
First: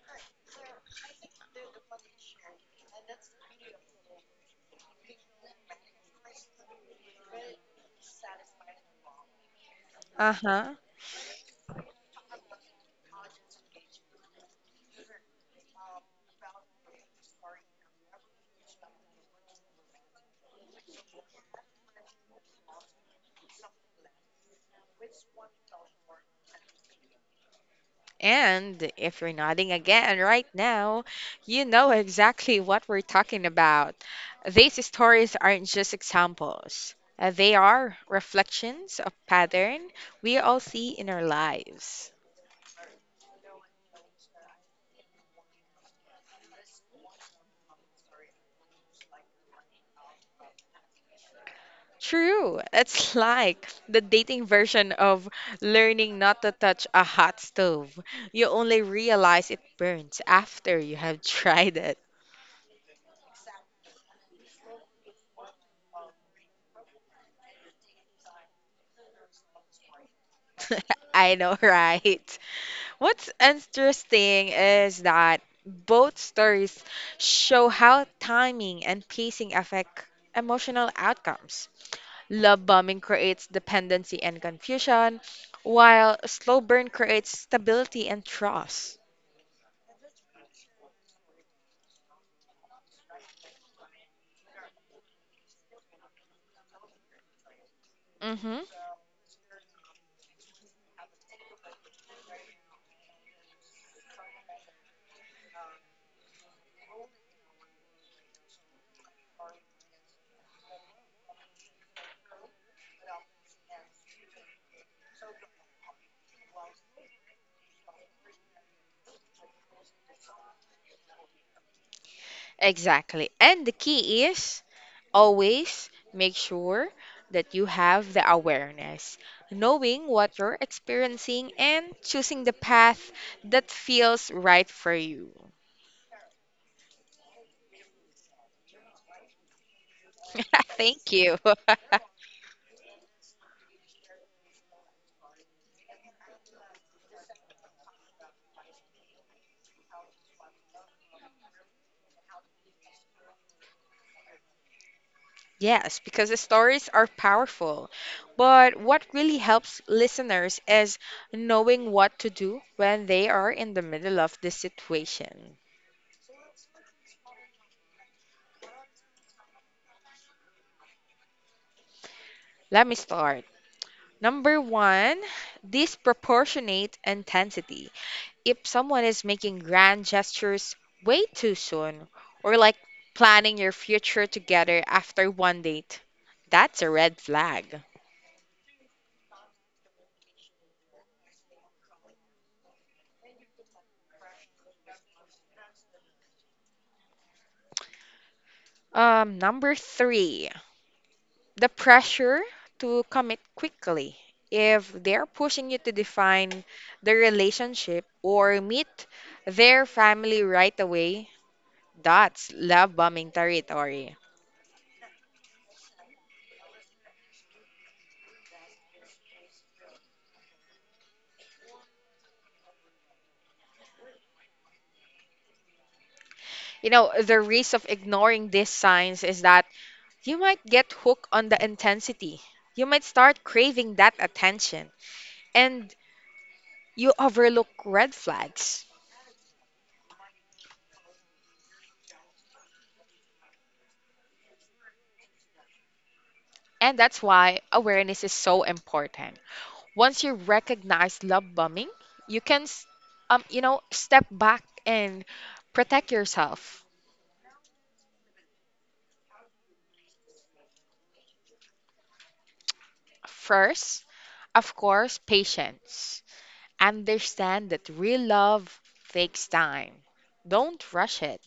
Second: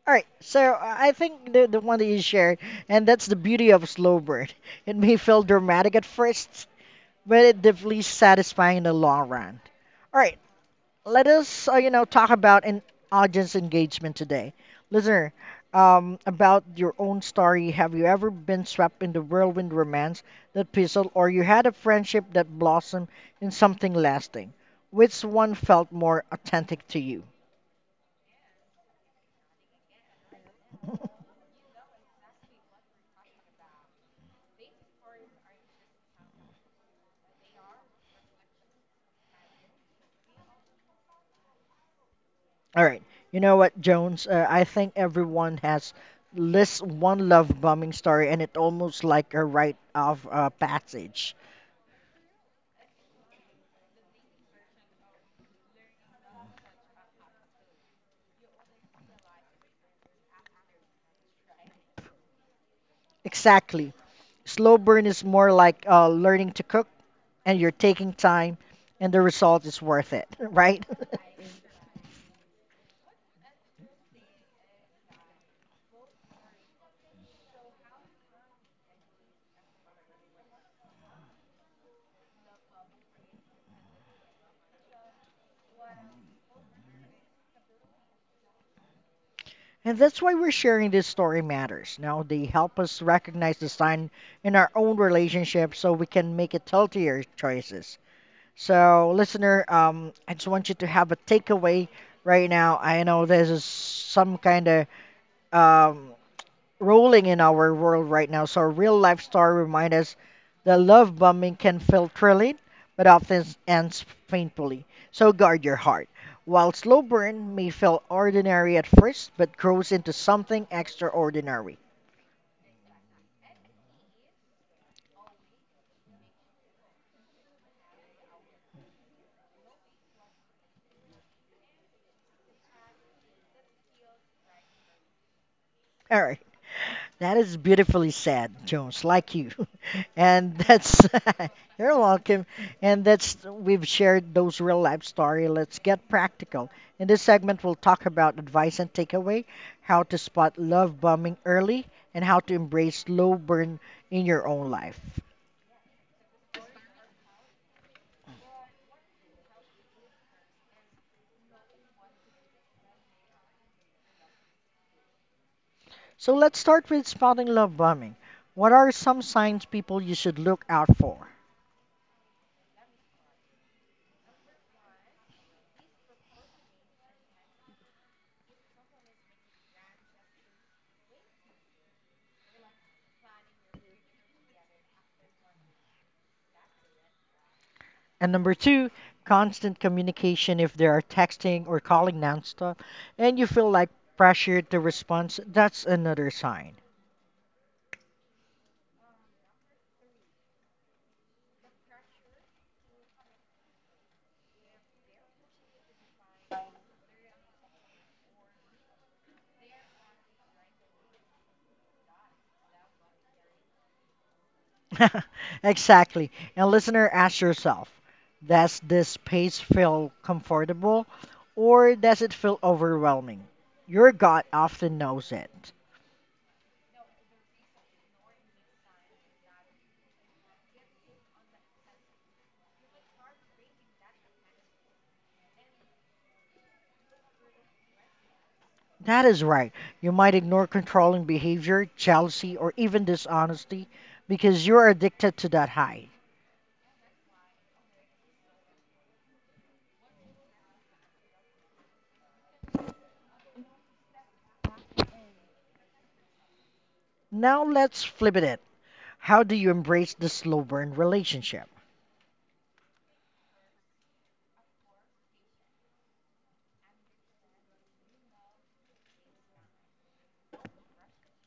S1: All right. So I think the one that you shared, and that's the beauty of slow bird. It may feel dramatic at first, but it definitely satisfying in the long run. All
S2: uh
S1: right.
S2: huh.
S1: Let us talk about an audience engagement today, listener, about your own story. Have you ever been swept in the whirlwind romance that fizzled, or you had a friendship that blossomed in something lasting? Which one felt more authentic to you?
S2: And if you're nodding again right now, you know exactly what we're talking about. These stories aren't just examples, they are reflections of pattern we all see in our lives.
S1: All right, you know what, Jones, I think everyone has list one love bombing story, and it almost like a rite of passage.
S2: True, it's like the dating version of learning not to touch a hot stove. You only realize it burns after you have tried it.
S1: Exactly. Slow burn is more like learning to cook, and you're taking time, and the result is worth it, right?
S2: I know, right? What's interesting is that both stories show how timing and pacing affect emotional outcomes. Love bombing creates dependency and confusion, while slow burn creates stability and trust.
S1: And that's why we're sharing this story matters. Now, they help us recognize the sign in our own relationship so we can make it healthier choices.
S2: Hmm.
S1: So, listener, I just want you to have a takeaway right now. I know this is some kind of um, rolling in our world right now. So, a real life story reminds us that love bombing can feel thrilling, but often ends painfully. So, guard your heart. While slow burn may feel ordinary at first, but grows into something extraordinary.
S2: Exactly. And the key is always make sure that you have the awareness, knowing what you're experiencing and choosing the path that feels right for you.
S1: All right. That is beautifully said, Jones, like you. And that's,
S2: Thank you.
S1: you're welcome. And that's, we've shared those real life story. Let's get practical. In this segment, we'll talk about advice and takeaway, how to spot love bombing early, and how to embrace slow burn in your own life.
S2: Yes, because the stories are powerful. But what really helps listeners is knowing what to do when they are in the middle of this situation.
S1: So let's start with spotting love bombing. What are some signs people you should look out for?
S2: Let me start. Number one, disproportionate intensity. If someone is making grand gestures way too soon, or like planning your future together after one date, that's a red flag.
S1: And number two, constant communication, if they are texting or calling nonstop and you feel like pressured to respond, that's another sign.
S2: Number three, the pressure to commit quickly. If they're pushing you to define the relationship or meet their family right away, that's love bombing territory.
S1: Exactly. And listener, ask yourself, does this pace feel comfortable or does it feel overwhelming? Your gut often knows it.
S2: You know, the risk of ignoring these signs is that you might get hooked on the intensity. You might start craving that attention and you overlook red flags.
S1: That is right. You might ignore controlling behavior, jealousy, or even dishonesty because you're addicted to that high.
S2: And that's why awareness is so important. Once you recognize love bombing, you can, you know, step back and protect yourself.
S1: Now let's flip it. How do you embrace the slow burn relationship?
S2: First, of course, patience. Understand that real love takes time. Don't rush it.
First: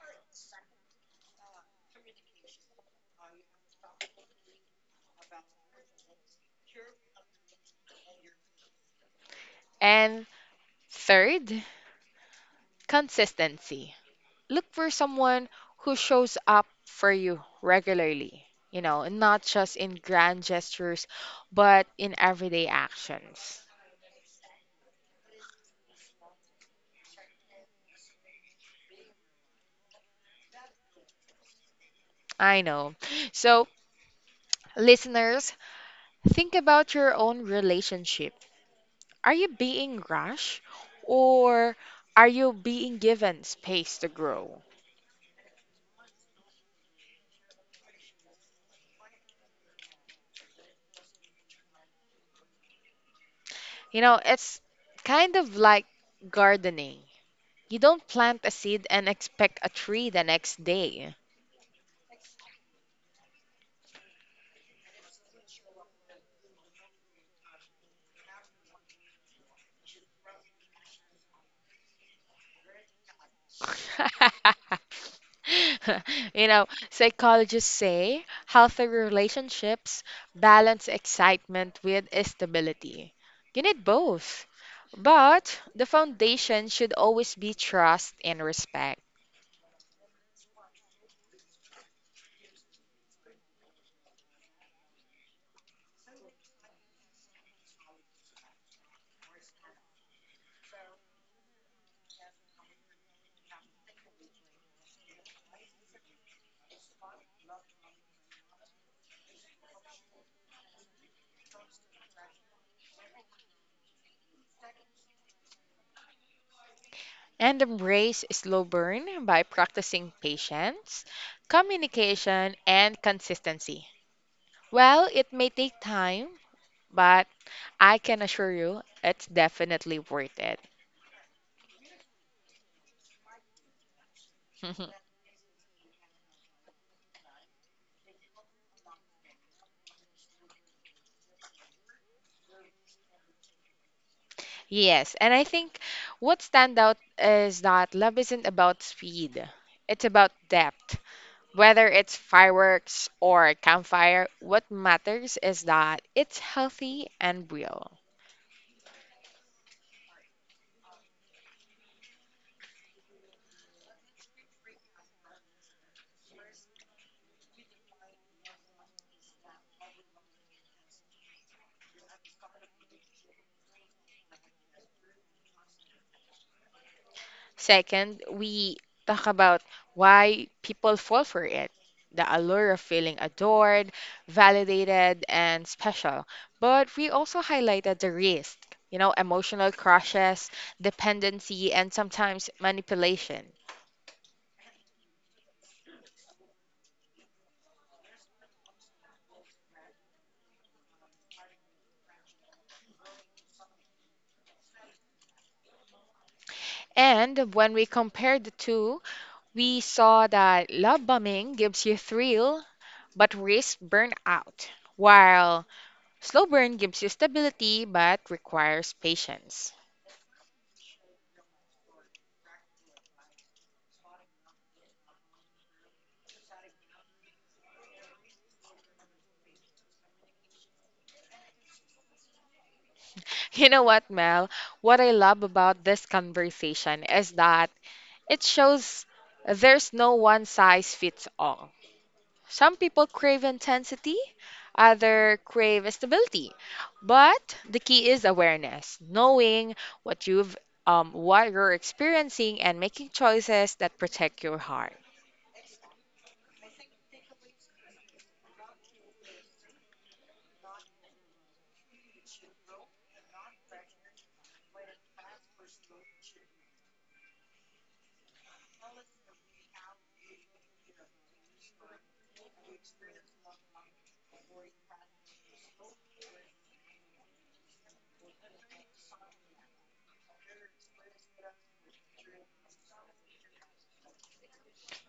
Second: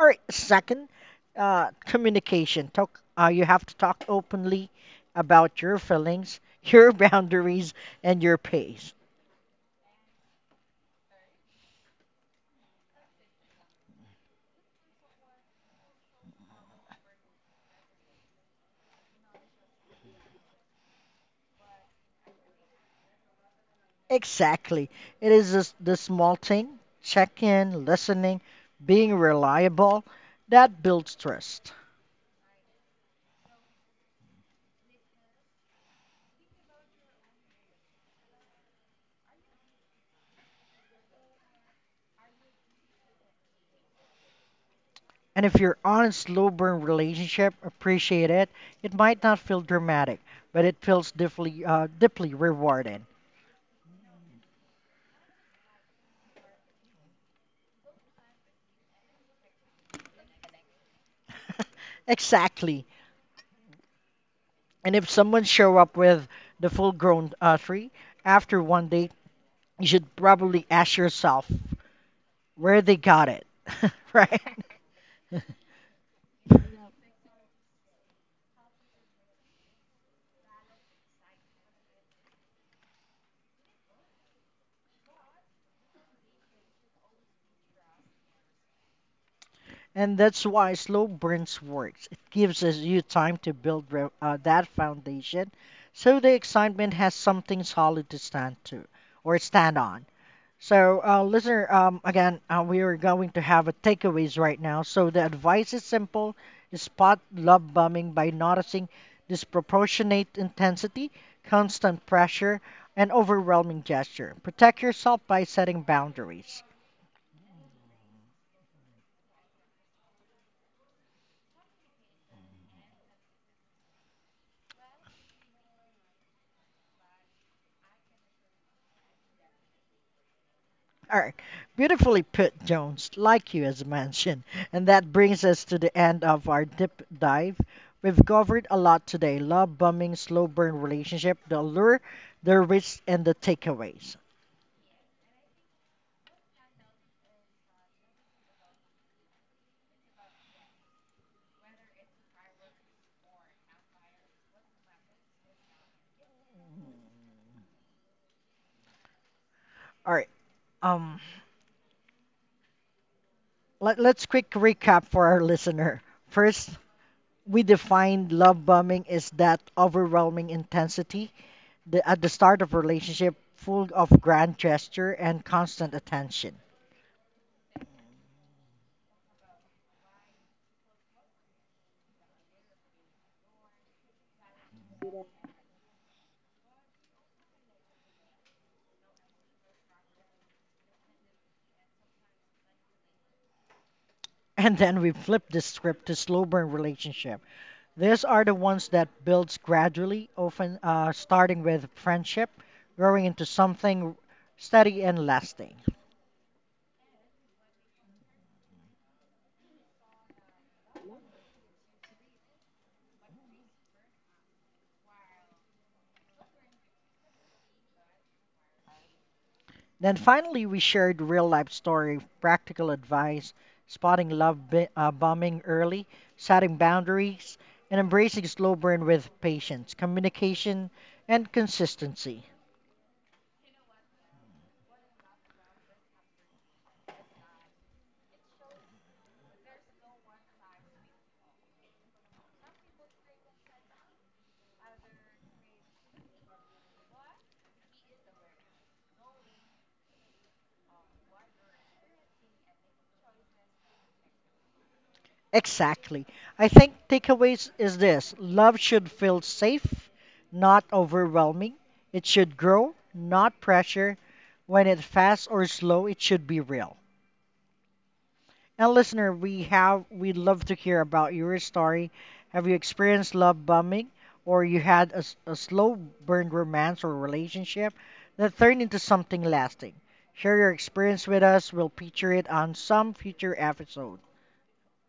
S1: All right, second, communication. Talk. You have to talk openly about your feelings, your boundaries, and your pace.
S2: And third, consistency. Look for someone who shows up for you regularly, you know, and not just in grand gestures, but in everyday actions.
S1: Exactly. It is this, the small thing, check in, listening, being reliable, that builds trust.
S2: I know. So, listeners, think about your own relationship. Are you being rushed or are you being given space to grow?
S1: And if you're on a slow burn relationship, appreciate it. It might not feel dramatic, but it feels deeply, deeply rewarding.
S2: You know, it's kind of like gardening. You don't plant a seed and expect a tree the next day.
S1: Exactly. And if someone show up with the full grown tree after one date, you should probably ask yourself where they got it, right?
S2: You know, psychologists say healthy relationships balance excitement with stability. You need both. But the foundation should always be trust and respect.
S1: And that's why slow burns works. It gives us you time to build that foundation, so the excitement has something solid to stand to or stand on. So, listener, again, we are going to have a takeaways right now. So the advice is simple: spot love bombing by noticing disproportionate intensity, constant pressure, and overwhelming gesture. Protect yourself by setting boundaries.
S2: And embrace slow burn by practicing patience, communication, and consistency. Well, it may take time, but I can assure you it's definitely worth it.
S1: All right, beautifully put, Jones, like you as mentioned. And that brings us to the end of our deep dive. We've covered a lot today: love bombing, slow burn relationship, the allure, the risks, and the takeaways.
S2: Yes, and I think what stand out is that love isn't about speed. It's about depth. Whether it's fireworks or campfire, what matters is that it's healthy and real.
S1: All right. Um, let's quick recap for our listener. First, we defined love bombing is that overwhelming intensity the, at the start of relationship full of grand gesture and constant attention.
S2: Second, we talk about why people fall for it. The allure of feeling adored, validated, and special. But we also highlighted the risk, you know, emotional crushes, dependency, and sometimes manipulation.
S1: And then we flip the script to slow burn relationship. These are the ones that builds gradually, often starting with friendship, growing into something steady and lasting.
S2: And when we compared the two, we saw that love bombing gives you thrill but risks burnout, while slow burn gives you stability but requires patience.
S1: Then finally, we shared real life story, practical advice, spotting bombing early, setting boundaries, and embracing slow burn with patience, communication, and consistency.
S2: You know what, Mel? What I love about this conversation is that it shows there's no one size fits all. Some people crave intensity, other crave stability. But the key is awareness, knowing what you've what you're experiencing and making choices that protect your heart.
S1: Exactly. I think takeaways is this love should feel safe, not overwhelming. It should grow, not pressure. When it's fast or slow, it should be real. And listener, we'd love to hear about your story. Have you experienced love bombing, or you had a slow burn romance or relationship that turned into something lasting? Share your experience with us. We'll feature it on some future episode.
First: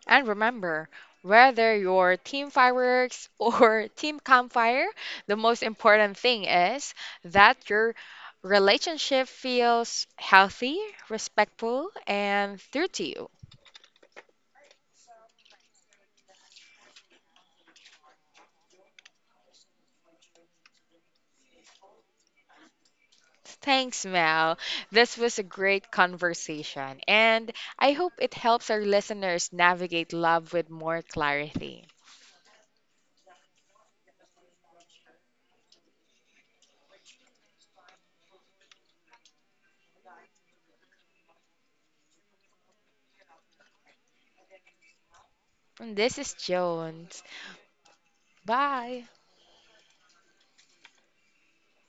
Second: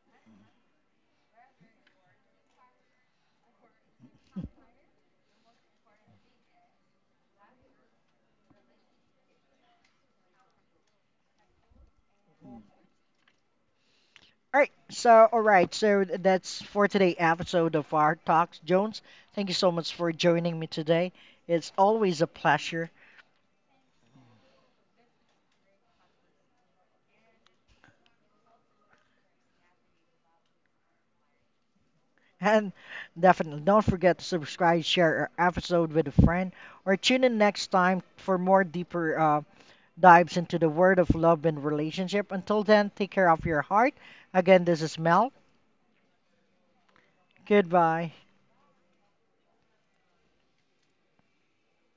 S2: And remember, whether you're team fireworks or team campfire, the most important thing is that your relationship feels healthy, respectful, and true to you.
S1: All right. So, all right. So that's for today episode of our talks. Jones, thank you so much for joining me today. It's always a pleasure.
S2: Thanks, Mel. This was a great conversation, and I hope it helps our listeners navigate love with more clarity.
S1: And definitely don't forget to subscribe, share our episode with a friend, or tune in next time for more deeper dives into the world of love and relationship. Until then, take care of your heart. Again, this is Mel.
S2: And this is Jones.
S1: Goodbye.
S2: Bye.